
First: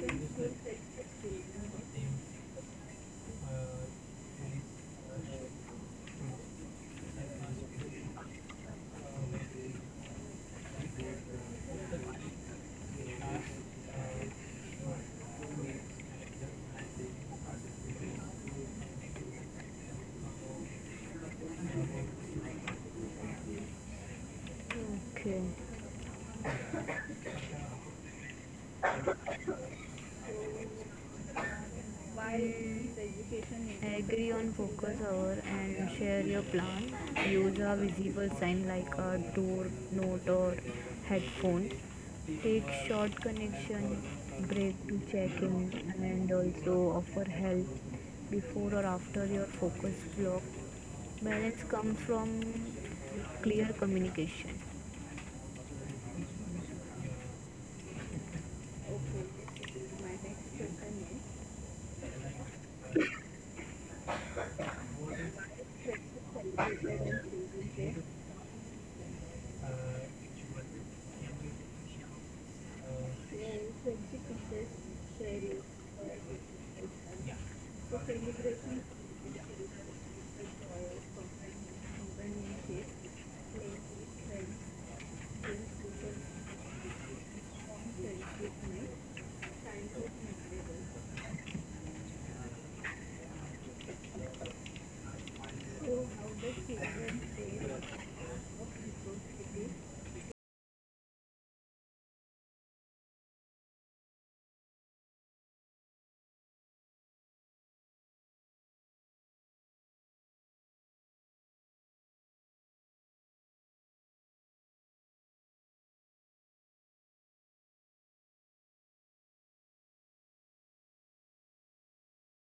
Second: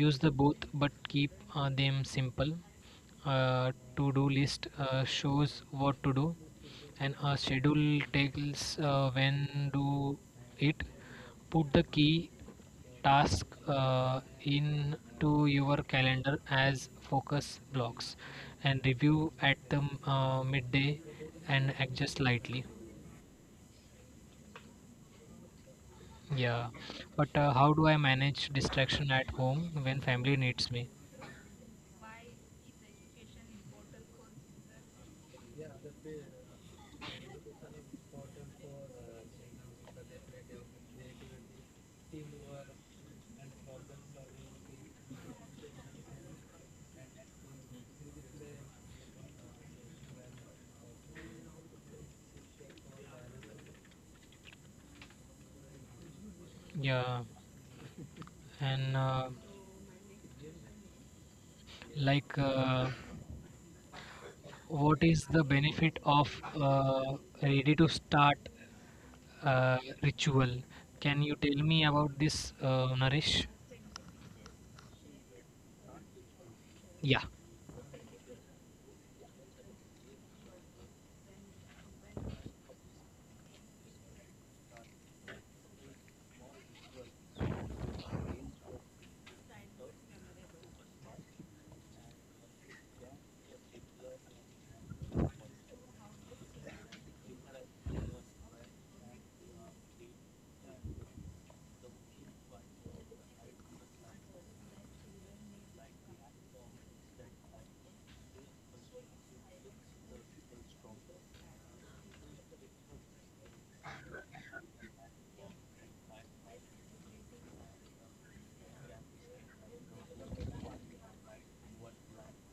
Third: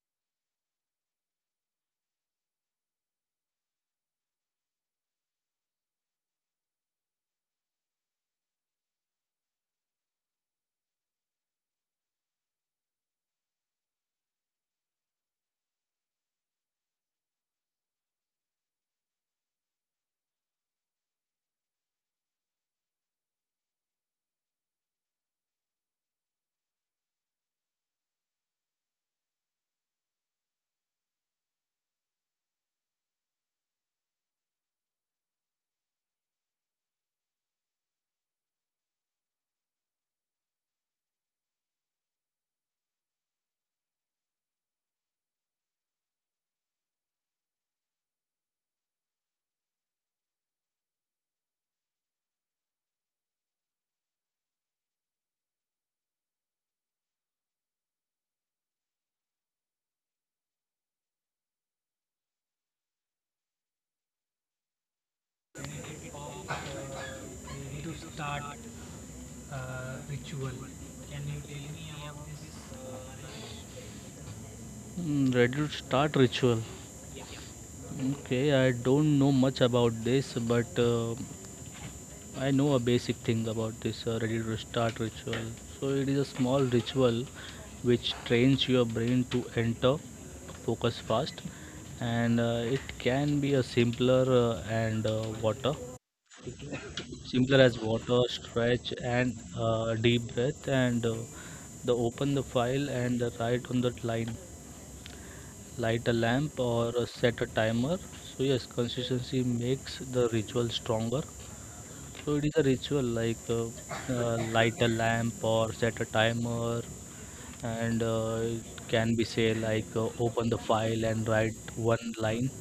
Use the both but keep them simple. To do list shows what to do and a schedule tells when do it. Put the key task in your calendar as focus blocks and review at the midday and adjust slightly.
Okay.
Yeah, but how do I manage distraction at home when family needs me?
Agree on focus hour and share your plan. Use a visible sign like a door
uh,
note or headphone. Take short connection break to check in and also offer help before or after your focus block. Balance comes from clear communication.
Yeah, and
Okay? This is my next question.
like, what is the benefit of uh, ready to start uh, ritual? Can you tell me about this, Naresh?
Mm, Reddit start ritual.
Yeah.
Okay, I don't know much about this, but I know a basic thing about this Reddit start ritual. So it is a small ritual which trains your brain to enter, focus fast, and it can be a simpler and water, simpler as water, stretch and deep breath, and the open the file and the write on that line. Light a lamp or set a timer. So yes, consistency makes the ritual stronger. So it is a ritual like light a lamp or set a timer, and it can be say like open the file and write one line.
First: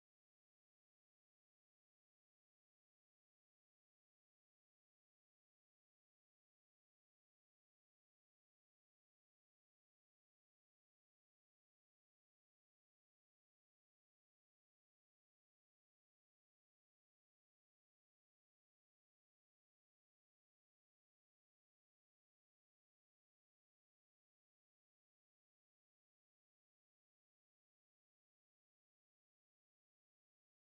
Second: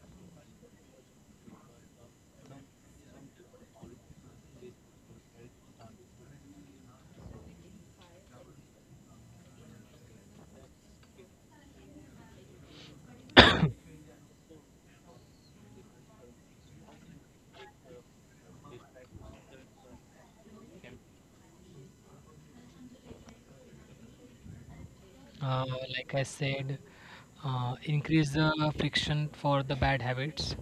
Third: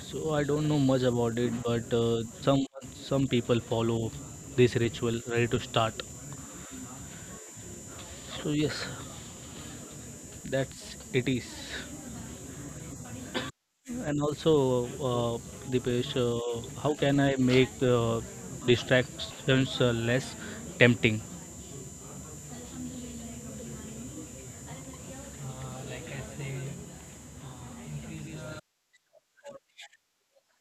So I don't know much about it, but some people follow this ritual ready to start. So yes, that's it is. And also, Dipesh, how can I make distractions less tempting?
Uh, like I said, increase the friction for the bad habits,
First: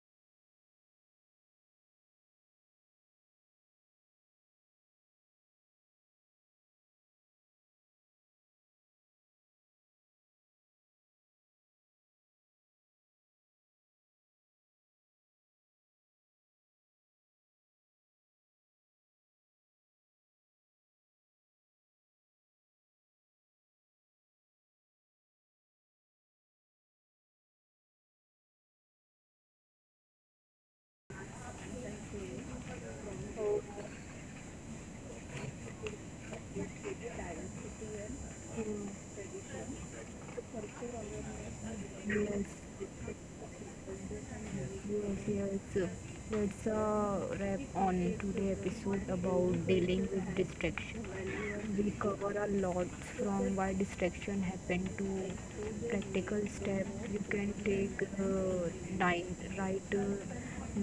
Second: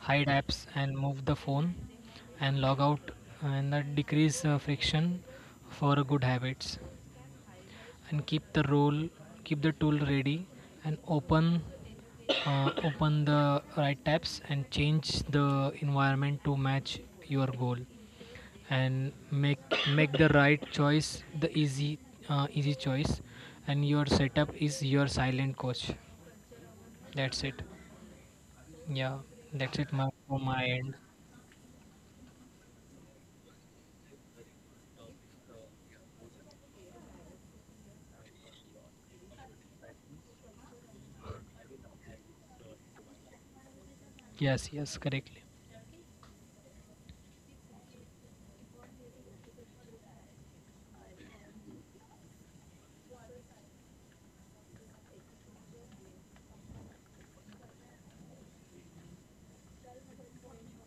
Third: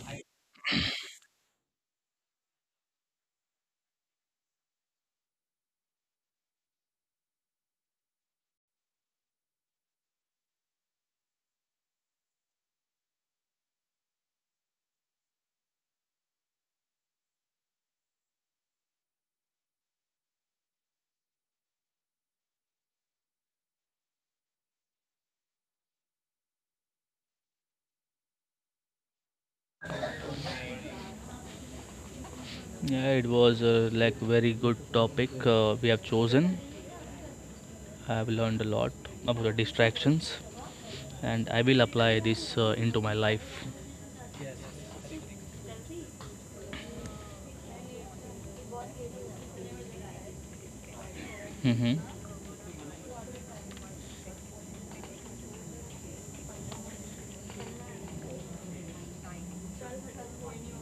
hide apps and move the phone, and log out, and that decrease friction for good habits, and keep the role, keep the tool ready, and open, open the right tabs, and change the environment to match your goal and make the right choice the easy, easy choice. And your setup is your silent coach. That's it. Yeah, that's it, my, from my end.
Yeah, it was like very good topic we have chosen. I have learned a lot about the distractions, and I will apply this
Yes.
into my life.
Yes, yes, correctly.
Yes, yes. That's a wrap on today' episode about dealing with distraction. We
Mm-hmm.
cover a lot from why distraction happen to practical steps you can take nine, right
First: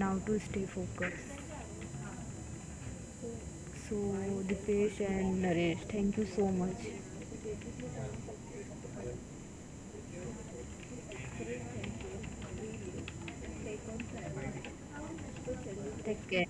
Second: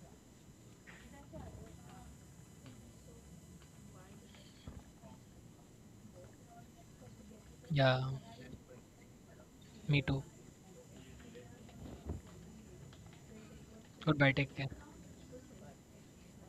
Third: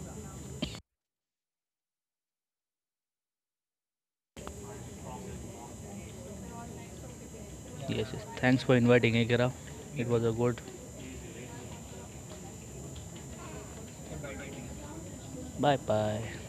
now to stay focused. So, Dipesh and Naresh, thank you so much.
Yeah,
Yes, yes. Thanks for inviting, Ikera.
me
It
too.
was a good.
Goodbye, take care.
Bye bye.
Take care.